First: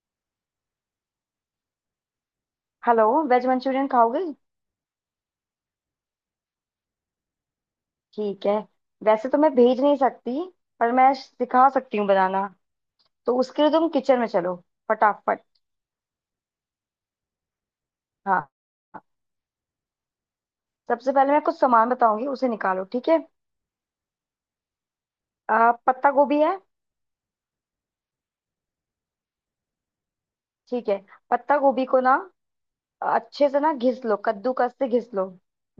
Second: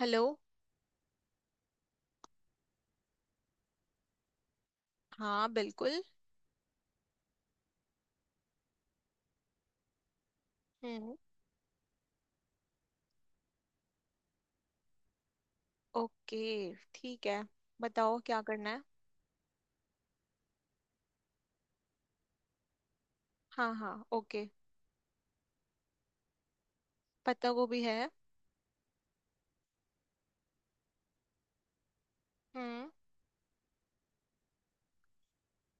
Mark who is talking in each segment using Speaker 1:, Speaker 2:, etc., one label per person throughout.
Speaker 1: Hello.
Speaker 2: Hello. Veg Manchurian खाओगे?
Speaker 1: हाँ बिल्कुल।
Speaker 2: ठीक है। वैसे तो मैं भेज नहीं सकती, पर मैं
Speaker 1: हम्म।
Speaker 2: सिखा सकती हूँ बनाना। तो उसके लिए तुम किचन में चलो, फटाफट।
Speaker 1: ओके। ठीक है। बताओ क्या
Speaker 2: हाँ,
Speaker 1: करना है।
Speaker 2: सबसे पहले मैं कुछ सामान बताऊंगी, उसे निकालो ठीक है?
Speaker 1: हाँ हाँ ओके।
Speaker 2: पत्ता गोभी है।
Speaker 1: पत्ता गोभी है।
Speaker 2: ठीक है। पत्ता गोभी को ना
Speaker 1: हम्म।
Speaker 2: अच्छे से ना घिस लो, कद्दूकस से घिस लो,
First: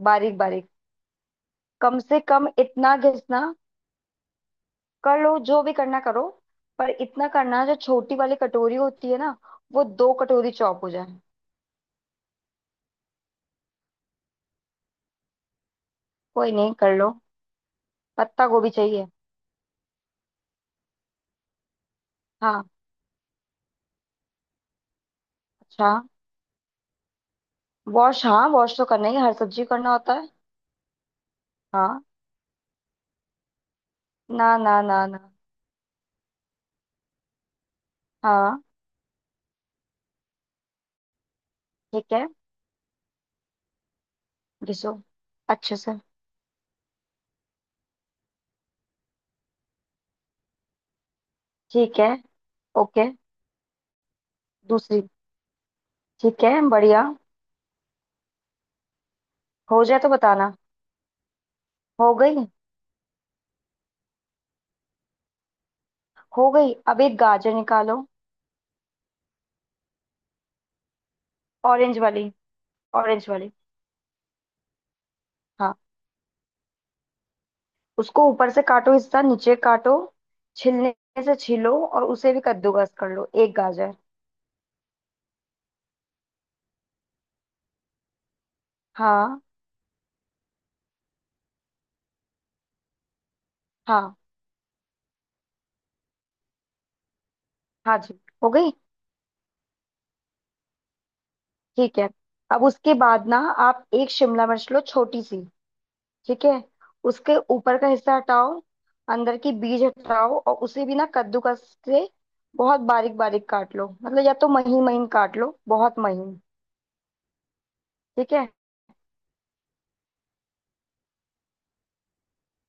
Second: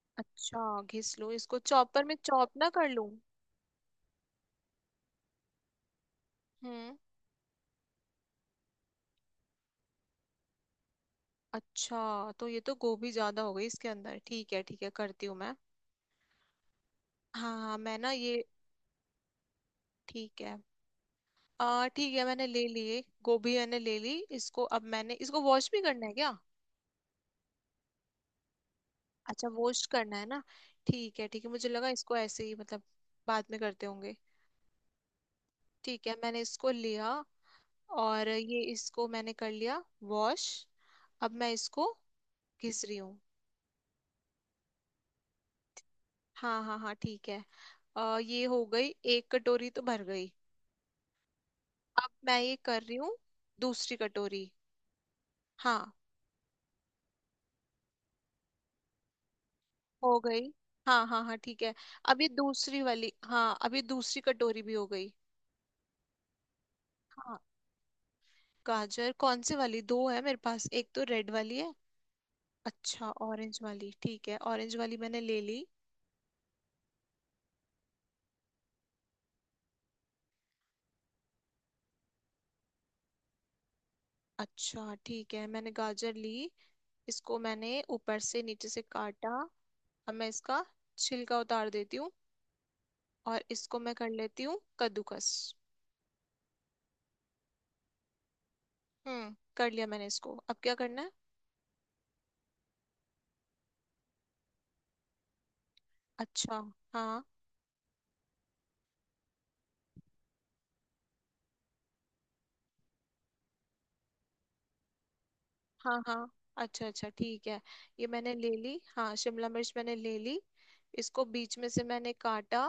Speaker 2: बारीक
Speaker 1: अच्छा
Speaker 2: बारीक।
Speaker 1: घिस लो इसको
Speaker 2: कम
Speaker 1: चॉपर में
Speaker 2: से कम
Speaker 1: चॉप ना कर
Speaker 2: इतना
Speaker 1: लूं।
Speaker 2: घिसना, कर लो जो भी करना करो। पर
Speaker 1: हम्म।
Speaker 2: इतना करना, जो छोटी वाली कटोरी होती है ना, वो 2 कटोरी चौप हो जाए।
Speaker 1: अच्छा तो ये तो गोभी ज्यादा हो गई इसके अंदर। ठीक है ठीक है, करती हूँ मैं।
Speaker 2: कोई नहीं, कर लो।
Speaker 1: हाँ हाँ मैं ना ये
Speaker 2: पत्ता गोभी चाहिए।
Speaker 1: ठीक है। आ ठीक है, मैंने ले
Speaker 2: हाँ,
Speaker 1: लिए गोभी मैंने ले ली। इसको अब मैंने, इसको वॉश भी
Speaker 2: अच्छा।
Speaker 1: करना है क्या?
Speaker 2: वॉश हाँ, वॉश तो करना ही है, हर
Speaker 1: अच्छा
Speaker 2: सब्जी
Speaker 1: वॉश
Speaker 2: करना होता
Speaker 1: करना है
Speaker 2: है।
Speaker 1: ना। ठीक है ठीक है, मुझे लगा
Speaker 2: हाँ।
Speaker 1: इसको ऐसे ही मतलब बाद में करते होंगे।
Speaker 2: ना ना ना ना।
Speaker 1: ठीक है मैंने इसको लिया और ये
Speaker 2: हाँ
Speaker 1: इसको मैंने कर लिया वॉश। अब मैं इसको
Speaker 2: ठीक है।
Speaker 1: घिस रही हूँ।
Speaker 2: घिसो अच्छे से।
Speaker 1: हाँ हाँ हाँ ठीक है। ये हो गई, एक कटोरी तो भर गई।
Speaker 2: ठीक
Speaker 1: अब
Speaker 2: है।
Speaker 1: मैं ये कर रही
Speaker 2: ओके।
Speaker 1: हूँ दूसरी कटोरी।
Speaker 2: दूसरी।
Speaker 1: हाँ
Speaker 2: ठीक है, बढ़िया। हो जाए तो
Speaker 1: हो गई।
Speaker 2: बताना।
Speaker 1: हाँ हाँ हाँ ठीक है।
Speaker 2: हो
Speaker 1: अब ये
Speaker 2: गई।
Speaker 1: दूसरी वाली, हाँ अब ये दूसरी कटोरी भी हो गई।
Speaker 2: हो गई। अब एक
Speaker 1: हाँ
Speaker 2: गाजर निकालो।
Speaker 1: गाजर कौन से वाली? दो है मेरे पास, एक तो रेड वाली है।
Speaker 2: ऑरेंज वाली।
Speaker 1: अच्छा
Speaker 2: ऑरेंज वाली।
Speaker 1: ऑरेंज वाली, ठीक है ऑरेंज वाली मैंने ले ली।
Speaker 2: हाँ, उसको ऊपर से काटो, हिस्सा नीचे काटो, छिलने से छीलो, और उसे भी कद्दूकस कर लो एक गाजर।
Speaker 1: अच्छा ठीक है मैंने गाजर ली। इसको मैंने ऊपर से नीचे से काटा।
Speaker 2: हाँ
Speaker 1: अब मैं इसका छिलका उतार देती हूँ और इसको मैं कर
Speaker 2: हाँ।
Speaker 1: लेती हूँ कद्दूकस।
Speaker 2: हाँ जी, हो गई।
Speaker 1: हम्म, कर लिया मैंने इसको, अब क्या करना है?
Speaker 2: ठीक है। अब उसके बाद ना, आप एक शिमला मिर्च लो छोटी सी। ठीक है।
Speaker 1: अच्छा। हाँ
Speaker 2: उसके ऊपर का हिस्सा हटाओ, अंदर की बीज हटाओ, और उसे भी ना कद्दूकस से बहुत बारीक बारीक काट लो, मतलब या तो महीन महीन काट लो, बहुत
Speaker 1: हाँ हाँ।
Speaker 2: महीन।
Speaker 1: अच्छा अच्छा ठीक है। ये मैंने
Speaker 2: ठीक है।
Speaker 1: ले ली, हाँ शिमला मिर्च मैंने ले ली। इसको बीच में से मैंने काटा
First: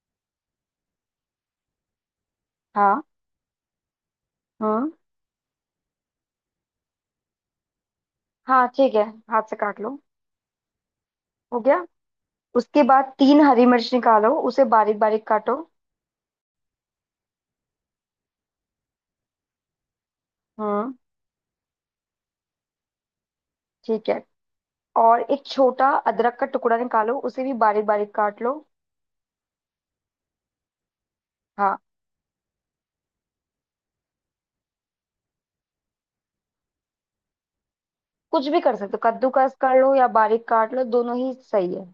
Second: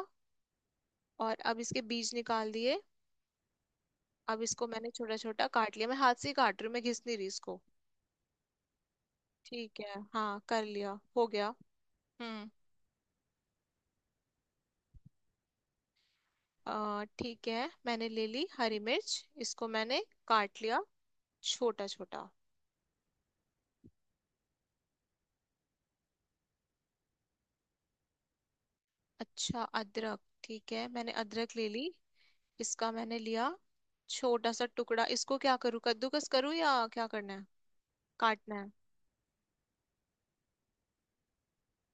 Speaker 1: और अब इसके बीज निकाल दिए।
Speaker 2: हाँ।
Speaker 1: अब इसको मैंने
Speaker 2: हम्म।
Speaker 1: छोटा छोटा काट लिया, मैं हाथ से ही काट रही हूँ, मैं घिस नहीं रही इसको।
Speaker 2: हाँ ठीक है, हाथ से
Speaker 1: ठीक
Speaker 2: काट लो।
Speaker 1: है हाँ कर लिया, हो गया।
Speaker 2: हो गया।
Speaker 1: हम्म।
Speaker 2: उसके बाद तीन हरी मिर्च निकालो, उसे बारीक बारीक काटो।
Speaker 1: ठीक है मैंने ले ली हरी मिर्च, इसको मैंने काट लिया
Speaker 2: हम्म।
Speaker 1: छोटा छोटा।
Speaker 2: ठीक है। और एक छोटा अदरक का टुकड़ा निकालो, उसे भी बारीक बारीक काट लो।
Speaker 1: अच्छा अदरक, ठीक है मैंने अदरक ले
Speaker 2: हाँ।
Speaker 1: ली। इसका मैंने लिया छोटा सा टुकड़ा, इसको क्या करूँ? कद्दूकस करूँ या क्या करना है,
Speaker 2: कुछ
Speaker 1: काटना
Speaker 2: भी
Speaker 1: है?
Speaker 2: कर सकते हो, कद्दूकस कर लो या बारीक काट लो, दोनों ही सही है।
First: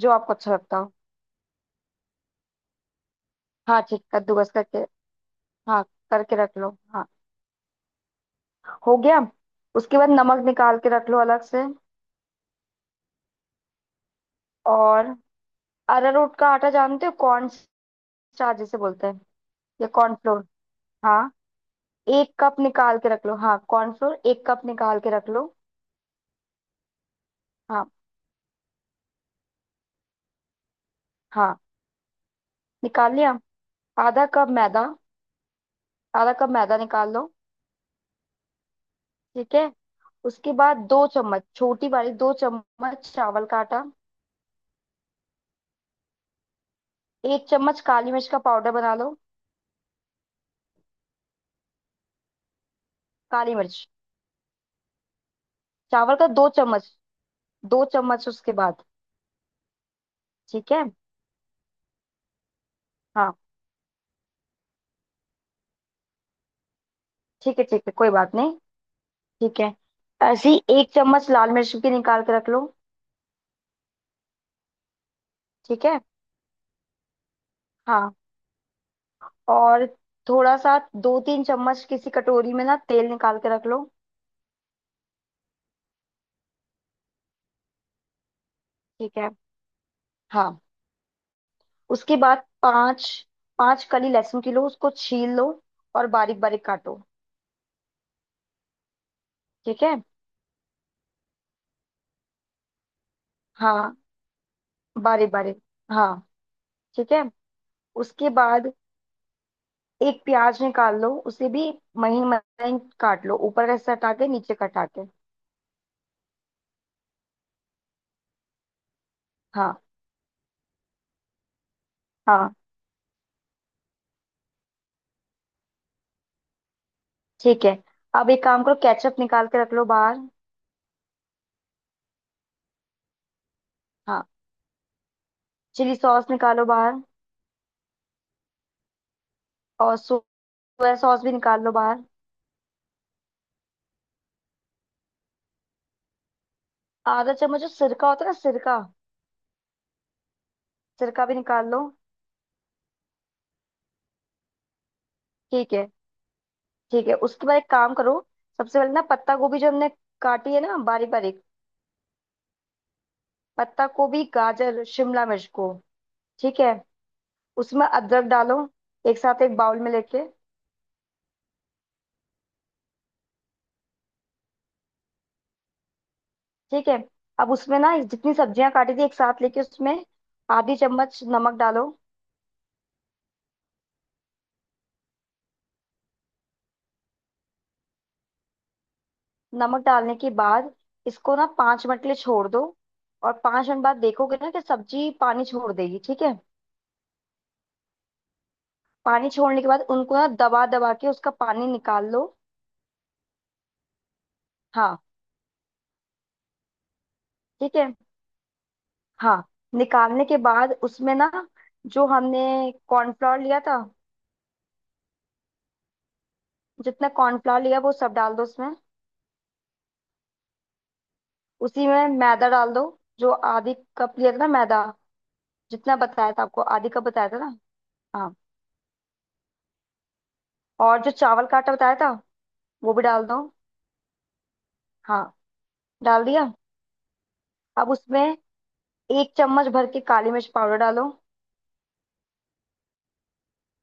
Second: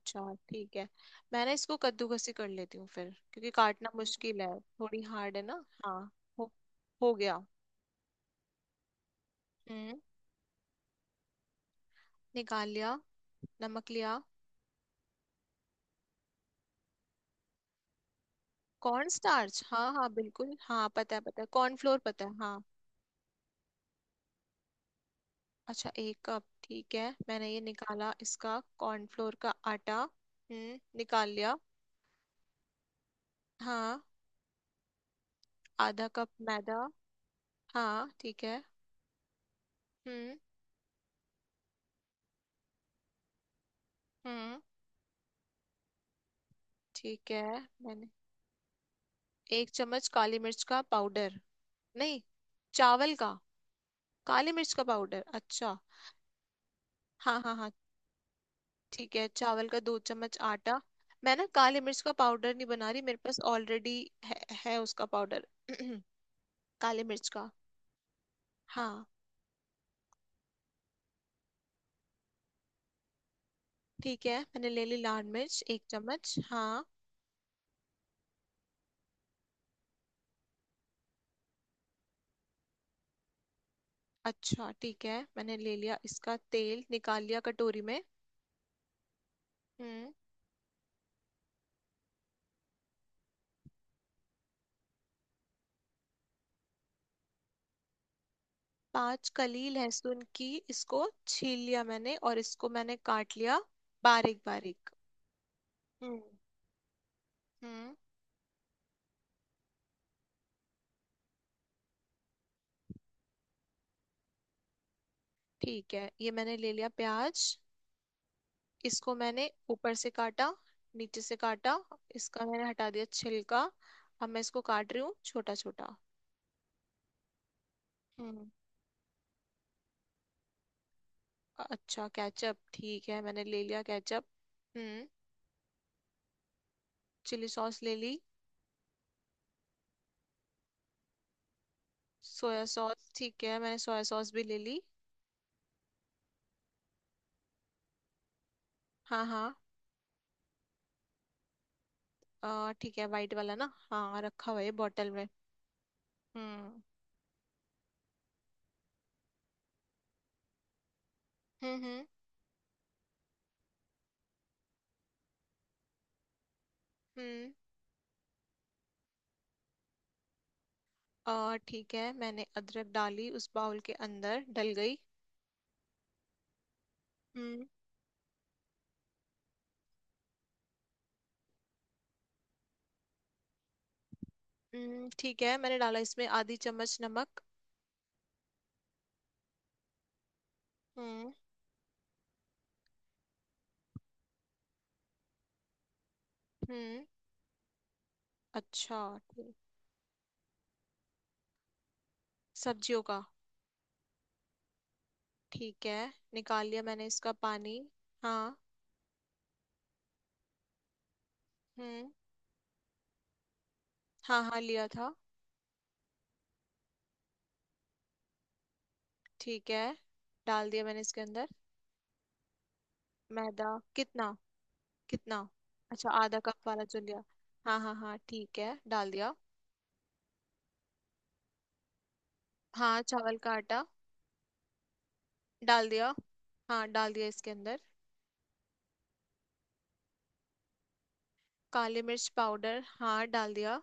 Speaker 2: जो आपको अच्छा
Speaker 1: ठीक
Speaker 2: लगता
Speaker 1: है।
Speaker 2: हो।
Speaker 1: मैं ना इसको कद्दूकस ही कर लेती हूँ फिर, क्योंकि
Speaker 2: हाँ
Speaker 1: काटना
Speaker 2: ठीक,
Speaker 1: मुश्किल
Speaker 2: कद्दूकस
Speaker 1: है,
Speaker 2: करके।
Speaker 1: थोड़ी हार्ड है ना।
Speaker 2: हाँ,
Speaker 1: हाँ
Speaker 2: करके
Speaker 1: हो,
Speaker 2: रख लो हाँ।
Speaker 1: हो गया।
Speaker 2: हो गया।
Speaker 1: हम्म,
Speaker 2: उसके बाद नमक निकाल के रख लो अलग से।
Speaker 1: निकाल लिया, नमक लिया।
Speaker 2: और अरारोट का आटा जानते हो, कॉर्न स्टार्च जिसे बोलते
Speaker 1: कॉर्न
Speaker 2: हैं,
Speaker 1: स्टार्च
Speaker 2: या
Speaker 1: हाँ हाँ
Speaker 2: कॉर्नफ्लोर।
Speaker 1: बिल्कुल, हाँ पता है
Speaker 2: हाँ,
Speaker 1: पता है, कॉर्नफ्लोर पता
Speaker 2: एक
Speaker 1: है
Speaker 2: कप
Speaker 1: हाँ।
Speaker 2: निकाल के रख लो। हाँ, कॉर्नफ्लोर 1 कप निकाल के रख लो।
Speaker 1: अच्छा एक कप, ठीक है मैंने ये
Speaker 2: हाँ।
Speaker 1: निकाला इसका कॉर्नफ्लोर का आटा। निकाल लिया।
Speaker 2: हाँ, निकाल लिया।
Speaker 1: हाँ
Speaker 2: आधा कप मैदा।
Speaker 1: आधा कप
Speaker 2: आधा कप मैदा
Speaker 1: मैदा।
Speaker 2: निकाल लो।
Speaker 1: हाँ ठीक है।
Speaker 2: ठीक है।
Speaker 1: हम्म।
Speaker 2: उसके बाद 2 चम्मच, छोटी वाली 2 चम्मच चावल का आटा।
Speaker 1: हम्म ठीक
Speaker 2: एक
Speaker 1: है।
Speaker 2: चम्मच
Speaker 1: मैंने
Speaker 2: काली मिर्च का पाउडर बना लो।
Speaker 1: एक चम्मच काली मिर्च का पाउडर, नहीं चावल का?
Speaker 2: काली मिर्च।
Speaker 1: काली मिर्च का पाउडर अच्छा।
Speaker 2: चावल का 2 चम्मच।
Speaker 1: हाँ हाँ हाँ
Speaker 2: 2 चम्मच उसके बाद।
Speaker 1: ठीक है चावल का दो चम्मच
Speaker 2: ठीक
Speaker 1: आटा।
Speaker 2: है।
Speaker 1: मैं ना काली मिर्च का पाउडर नहीं बना रही, मेरे
Speaker 2: हाँ।
Speaker 1: पास ऑलरेडी है, है उसका पाउडर काली मिर्च का।
Speaker 2: ठीक है ठीक है, कोई बात नहीं।
Speaker 1: हाँ
Speaker 2: ठीक है। ऐसी 1 चम्मच लाल मिर्च की निकाल के रख लो।
Speaker 1: ठीक है, मैंने ले ली लाल मिर्च एक
Speaker 2: ठीक है।
Speaker 1: चम्मच हाँ।
Speaker 2: हाँ। और थोड़ा सा, 2-3 चम्मच किसी कटोरी में ना तेल निकाल के रख लो।
Speaker 1: अच्छा ठीक है मैंने ले लिया इसका तेल, निकाल लिया कटोरी में।
Speaker 2: ठीक है।
Speaker 1: हम्म।
Speaker 2: हाँ। उसके बाद पाँच पाँच कली लहसुन की लो, उसको छील लो और बारीक बारीक काटो।
Speaker 1: पांच कली
Speaker 2: ठीक है।
Speaker 1: लहसुन की, इसको छील लिया मैंने और इसको मैंने काट लिया
Speaker 2: हाँ।
Speaker 1: बारीक बारीक।
Speaker 2: बारीक बारीक। हाँ
Speaker 1: हम्म
Speaker 2: ठीक है।
Speaker 1: हम्म
Speaker 2: उसके बाद एक प्याज निकाल लो, उसे भी महीन महीन काट लो, ऊपर का हिस्सा हटा के नीचे का हटा के।
Speaker 1: ठीक है। ये मैंने ले लिया प्याज। इसको मैंने
Speaker 2: हाँ।
Speaker 1: ऊपर से काटा, नीचे से काटा, इसका
Speaker 2: हाँ।
Speaker 1: मैंने हटा दिया छिलका। अब मैं इसको काट रही हूँ छोटा छोटा।
Speaker 2: ठीक है। अब एक
Speaker 1: हम्म।
Speaker 2: काम करो, केचप निकाल के रख लो बाहर।
Speaker 1: अच्छा केचप, ठीक है मैंने ले लिया केचप।
Speaker 2: हाँ।
Speaker 1: हम्म
Speaker 2: चिली सॉस निकालो बाहर।
Speaker 1: चिली सॉस ले ली।
Speaker 2: और सोया सॉस भी निकाल लो बाहर।
Speaker 1: सोया सॉस ठीक है, मैंने सोया सॉस भी ले ली।
Speaker 2: आधा चम्मच जो सिरका होता है ना, सिरका,
Speaker 1: हाँ हाँ।
Speaker 2: सिरका भी निकाल लो।
Speaker 1: ठीक है वाइट वाला ना, हाँ रखा हुआ है बॉटल में।
Speaker 2: ठीक है।
Speaker 1: हम्म
Speaker 2: ठीक है, उसके बाद एक काम करो। सबसे पहले ना, पत्ता गोभी जो हमने काटी है ना बारीक बारीक,
Speaker 1: हम्म। हम्म।
Speaker 2: पत्ता गोभी गाजर शिमला मिर्च को, ठीक है,
Speaker 1: हम्म,
Speaker 2: उसमें अदरक डालो एक साथ एक बाउल में लेके।
Speaker 1: ठीक है मैंने अदरक डाली, उस बाउल के अंदर डल गई।
Speaker 2: ठीक है। अब
Speaker 1: हम्म।
Speaker 2: उसमें ना जितनी सब्जियां काटी थी एक साथ लेके, उसमें आधी चम्मच नमक डालो।
Speaker 1: ठीक है मैंने डाला इसमें आधी चम्मच नमक।
Speaker 2: नमक डालने के बाद
Speaker 1: हम्म।
Speaker 2: इसको ना 5 मिनट के लिए छोड़ दो। और 5 मिनट बाद देखोगे ना कि सब्जी पानी छोड़ देगी, ठीक है?
Speaker 1: हम्म। अच्छा।
Speaker 2: पानी
Speaker 1: ठीक,
Speaker 2: छोड़ने के बाद उनको ना दबा दबा के उसका पानी निकाल लो।
Speaker 1: सब्जियों का।
Speaker 2: हाँ।
Speaker 1: ठीक है निकाल लिया मैंने इसका
Speaker 2: ठीक
Speaker 1: पानी।
Speaker 2: है।
Speaker 1: हाँ।
Speaker 2: हाँ। निकालने के बाद उसमें ना जो
Speaker 1: हम्म।
Speaker 2: हमने कॉर्नफ्लावर लिया था,
Speaker 1: हाँ हाँ लिया था।
Speaker 2: जितना कॉर्नफ्लावर लिया वो सब डाल दो उसमें।
Speaker 1: ठीक है डाल दिया मैंने इसके अंदर।
Speaker 2: उसी में मैदा डाल दो, जो
Speaker 1: मैदा
Speaker 2: आधी कप
Speaker 1: कितना?
Speaker 2: लिया था ना मैदा।
Speaker 1: कितना?
Speaker 2: जितना
Speaker 1: अच्छा
Speaker 2: बताया
Speaker 1: आधा
Speaker 2: था
Speaker 1: कप
Speaker 2: आपको,
Speaker 1: वाला
Speaker 2: आधी
Speaker 1: चल
Speaker 2: कप
Speaker 1: लिया।
Speaker 2: बताया था ना।
Speaker 1: हाँ हाँ हाँ
Speaker 2: हाँ।
Speaker 1: ठीक है डाल दिया।
Speaker 2: और जो चावल का आटा बताया था वो
Speaker 1: हाँ
Speaker 2: भी डाल
Speaker 1: चावल
Speaker 2: दो।
Speaker 1: का आटा,
Speaker 2: हाँ।
Speaker 1: डाल दिया।
Speaker 2: डाल दिया।
Speaker 1: हाँ डाल दिया इसके अंदर।
Speaker 2: अब उसमें 1 चम्मच भर के काली मिर्च पाउडर डालो।
Speaker 1: काली मिर्च पाउडर हाँ डाल दिया।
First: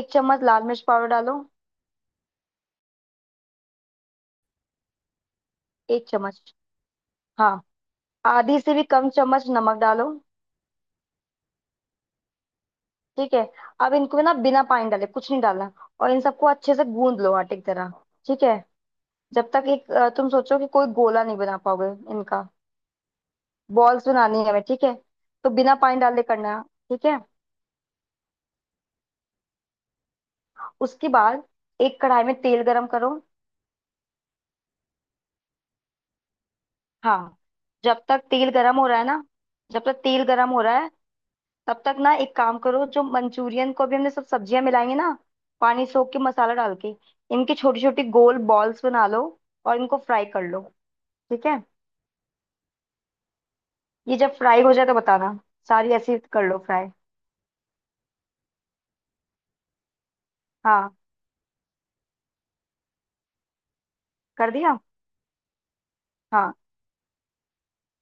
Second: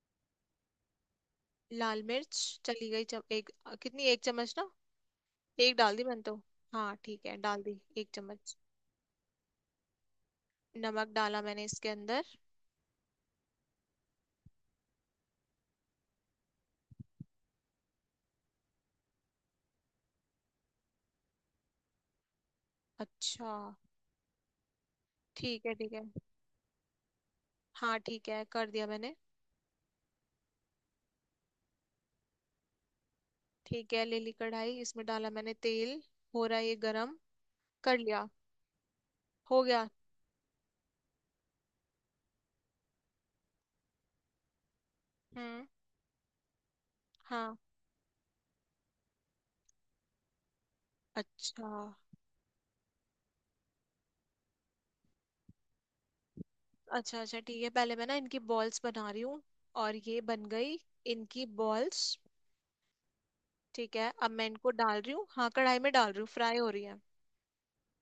Speaker 2: 1 चम्मच लाल मिर्च पाउडर डालो।
Speaker 1: लाल मिर्च चली गई एक, कितनी एक चम्मच ना? एक डाल दी
Speaker 2: एक
Speaker 1: मैंने तो।
Speaker 2: चम्मच
Speaker 1: हाँ ठीक है
Speaker 2: हाँ।
Speaker 1: डाल दी एक चम्मच।
Speaker 2: आधी से भी कम चम्मच नमक डालो।
Speaker 1: नमक डाला मैंने इसके अंदर।
Speaker 2: ठीक है। अब इनको ना बिना पानी डाले कुछ नहीं डालना। और इन सबको अच्छे से गूंद लो आटे की तरह। ठीक है। जब तक, एक तुम सोचो कि कोई गोला नहीं बना पाओगे इनका।
Speaker 1: अच्छा।
Speaker 2: बॉल्स बनानी है हमें, ठीक है। तो
Speaker 1: ठीक है
Speaker 2: बिना
Speaker 1: ठीक
Speaker 2: पानी
Speaker 1: है।
Speaker 2: डाले करना। ठीक है।
Speaker 1: हाँ ठीक है कर दिया मैंने।
Speaker 2: उसके बाद एक कढ़ाई में तेल गरम करो।
Speaker 1: ठीक है ले ली कढ़ाई, इसमें डाला मैंने तेल। हो रहा है ये गरम,
Speaker 2: हाँ।
Speaker 1: कर
Speaker 2: जब तक
Speaker 1: लिया।
Speaker 2: तेल गरम हो रहा है ना,
Speaker 1: हो
Speaker 2: जब
Speaker 1: गया।
Speaker 2: तक तेल गरम हो रहा है तब तक ना एक काम करो, जो मंचूरियन को भी हमने सब सब्जियां मिलाएंगे ना,
Speaker 1: हम्म।
Speaker 2: पानी सोख के मसाला डाल के इनकी
Speaker 1: हाँ।
Speaker 2: छोटी छोटी गोल बॉल्स बना लो और इनको फ्राई कर लो। ठीक है।
Speaker 1: अच्छा।
Speaker 2: ये जब फ्राई हो जाए तो बताना, सारी ऐसी कर लो फ्राई।
Speaker 1: अच्छा अच्छा ठीक है, पहले मैं ना इनकी बॉल्स बना रही हूँ, और ये बन गई
Speaker 2: हाँ
Speaker 1: इनकी बॉल्स। ठीक है अब मैं
Speaker 2: कर
Speaker 1: इनको
Speaker 2: दिया।
Speaker 1: डाल रही हूँ, हाँ कढ़ाई में डाल रही हूँ, फ्राई
Speaker 2: हाँ।
Speaker 1: हो रही है।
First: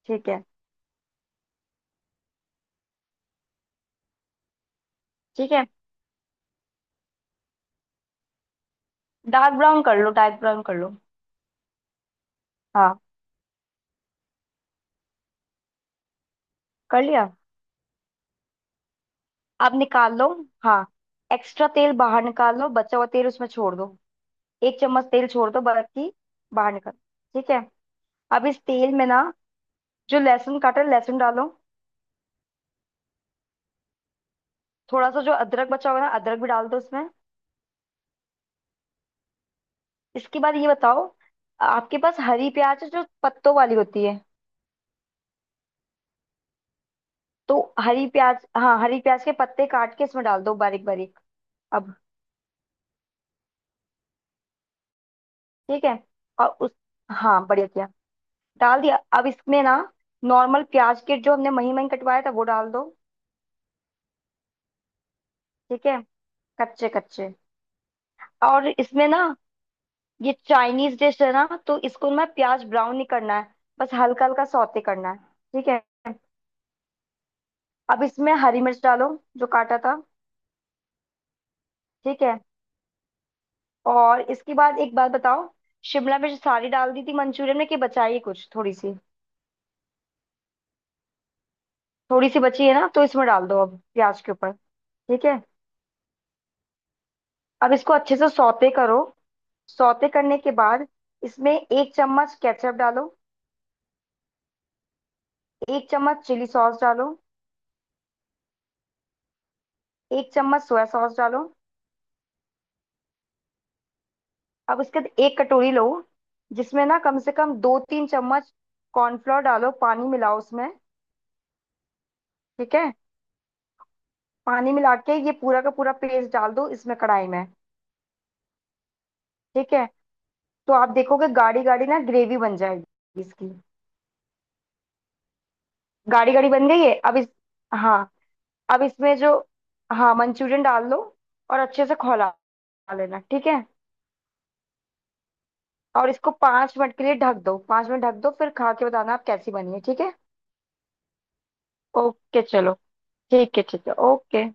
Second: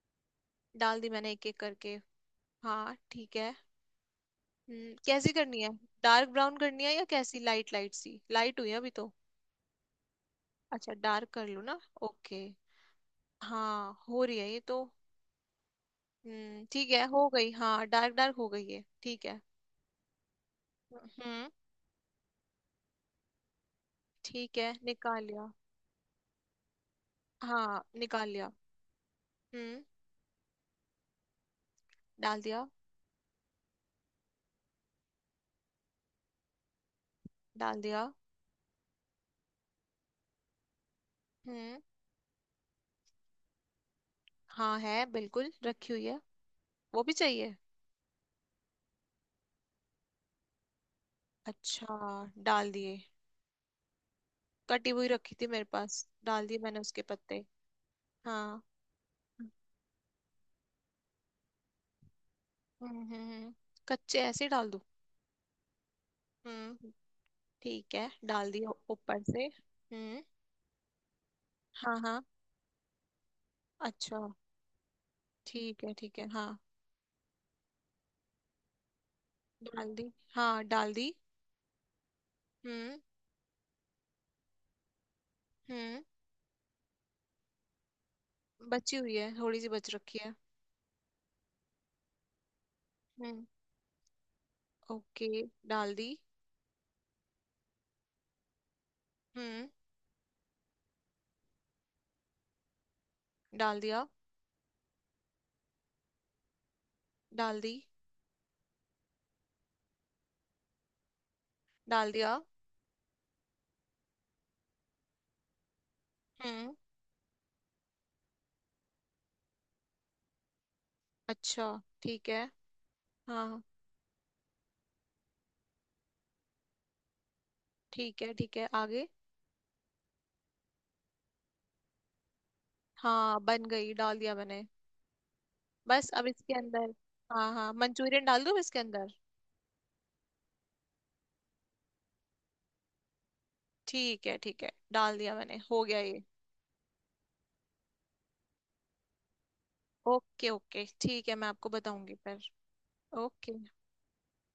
Speaker 2: ठीक है।
Speaker 1: डाल दी मैंने एक एक करके। हाँ ठीक है। कैसी
Speaker 2: ठीक
Speaker 1: करनी
Speaker 2: है,
Speaker 1: है? डार्क ब्राउन करनी है या कैसी? लाइट लाइट सी लाइट हुई है अभी तो।
Speaker 2: डार्क ब्राउन कर लो, डार्क ब्राउन कर
Speaker 1: अच्छा
Speaker 2: लो।
Speaker 1: डार्क कर लूँ ना, ओके।
Speaker 2: हाँ,
Speaker 1: हाँ हो रही है ये तो। ठीक
Speaker 2: कर
Speaker 1: है
Speaker 2: लिया।
Speaker 1: हो गई, हाँ डार्क डार्क हो गई है, ठीक है।
Speaker 2: अब निकाल लो। हाँ।
Speaker 1: हम्म।
Speaker 2: एक्स्ट्रा तेल बाहर निकाल लो, बचा हुआ तेल उसमें छोड़ दो।
Speaker 1: ठीक है
Speaker 2: एक चम्मच
Speaker 1: निकाल
Speaker 2: तेल
Speaker 1: लिया।
Speaker 2: छोड़ दो, बाकी बाहर निकल। ठीक है।
Speaker 1: हाँ निकाल
Speaker 2: अब
Speaker 1: लिया।
Speaker 2: इस तेल में ना
Speaker 1: हम्म।
Speaker 2: जो लहसुन काटा है, लहसुन डालो।
Speaker 1: डाल दिया।
Speaker 2: थोड़ा सा जो अदरक बचा हुआ है ना, अदरक भी डाल दो उसमें।
Speaker 1: डाल दिया।
Speaker 2: इसके बाद ये बताओ,
Speaker 1: हम्म।
Speaker 2: आपके पास हरी प्याज है जो पत्तों वाली होती है?
Speaker 1: हाँ है बिल्कुल, रखी हुई है। वो भी चाहिए?
Speaker 2: तो हरी प्याज, हाँ हरी प्याज के पत्ते काट के इसमें डाल दो बारीक बारीक। अब
Speaker 1: अच्छा। डाल दिए, कटी हुई रखी थी मेरे
Speaker 2: ठीक है,
Speaker 1: पास, डाल
Speaker 2: और
Speaker 1: दिए
Speaker 2: उस,
Speaker 1: मैंने उसके पत्ते।
Speaker 2: हाँ बढ़िया किया।
Speaker 1: हाँ।
Speaker 2: डाल दिया, अब
Speaker 1: हम्म
Speaker 2: इसमें ना नॉर्मल प्याज के जो हमने महीन महीन कटवाया था, वो डाल दो।
Speaker 1: हम्म हम्म। कच्चे ऐसे ही डाल दूं?
Speaker 2: ठीक है। कच्चे
Speaker 1: हम्म
Speaker 2: कच्चे।
Speaker 1: ठीक है डाल दिए
Speaker 2: और इसमें
Speaker 1: ऊपर
Speaker 2: ना
Speaker 1: से। हम्म।
Speaker 2: ये चाइनीज डिश है ना, तो
Speaker 1: हाँ
Speaker 2: इसको
Speaker 1: हाँ।
Speaker 2: ना प्याज ब्राउन नहीं करना है, बस
Speaker 1: अच्छा
Speaker 2: हल्का हल्का सौते करना है। ठीक है।
Speaker 1: ठीक है हाँ।
Speaker 2: अब इसमें हरी मिर्च डालो, जो काटा
Speaker 1: डाल
Speaker 2: था।
Speaker 1: दी, हाँ डाल दी।
Speaker 2: ठीक है।
Speaker 1: हम्म।
Speaker 2: और इसके बाद एक बात बताओ,
Speaker 1: हम्म
Speaker 2: शिमला मिर्च सारी डाल दी थी मंचूरियन में कि बचाई है कुछ थोड़ी सी?
Speaker 1: बची हुई है, थोड़ी सी बच रखी है।
Speaker 2: थोड़ी सी बची है ना, तो इसमें
Speaker 1: हम्म
Speaker 2: डाल दो अब प्याज के ऊपर। ठीक
Speaker 1: ओके
Speaker 2: है।
Speaker 1: डाल दी।
Speaker 2: अब इसको अच्छे से सौते करो।
Speaker 1: हम्म।
Speaker 2: सौते करने के बाद इसमें एक चम्मच केचप डालो।
Speaker 1: डाल दिया।
Speaker 2: 1 चम्मच चिली सॉस डालो।
Speaker 1: डाल दी।
Speaker 2: 1 चम्मच सोया सॉस डालो।
Speaker 1: डाल दिया।
Speaker 2: अब उसके बाद एक कटोरी लो,
Speaker 1: हम्म।
Speaker 2: जिसमें ना कम से कम 2-3 चम्मच कॉर्नफ्लोर डालो, पानी मिलाओ उसमें।
Speaker 1: अच्छा ठीक है।
Speaker 2: ठीक है।
Speaker 1: हाँ
Speaker 2: पानी मिला के ये पूरा का पूरा पेस्ट डाल दो इसमें कढ़ाई में।
Speaker 1: ठीक है आगे।
Speaker 2: ठीक है। तो आप देखोगे, गाढ़ी गाढ़ी ना ग्रेवी बन जाएगी
Speaker 1: हाँ
Speaker 2: इसकी।
Speaker 1: बन गई, डाल दिया मैंने, बस अब
Speaker 2: गाढ़ी गाढ़ी
Speaker 1: इसके
Speaker 2: बन गई
Speaker 1: अंदर
Speaker 2: है। अब इस,
Speaker 1: हाँ हाँ
Speaker 2: हाँ
Speaker 1: मंचूरियन डाल दूँ इसके
Speaker 2: अब
Speaker 1: अंदर?
Speaker 2: इसमें जो, हाँ मंचूरियन डाल दो और अच्छे से खौला लेना, ठीक है।
Speaker 1: ठीक है डाल दिया मैंने, हो गया
Speaker 2: और
Speaker 1: ये।
Speaker 2: इसको 5 मिनट के लिए ढक दो, 5 मिनट ढक दो, फिर खा के बताना आप कैसी बनी है, ठीक है?
Speaker 1: ओके ओके ठीक है, मैं आपको बताऊंगी
Speaker 2: ओके
Speaker 1: फिर।
Speaker 2: चलो।
Speaker 1: ओके।
Speaker 2: ठीक है ओके।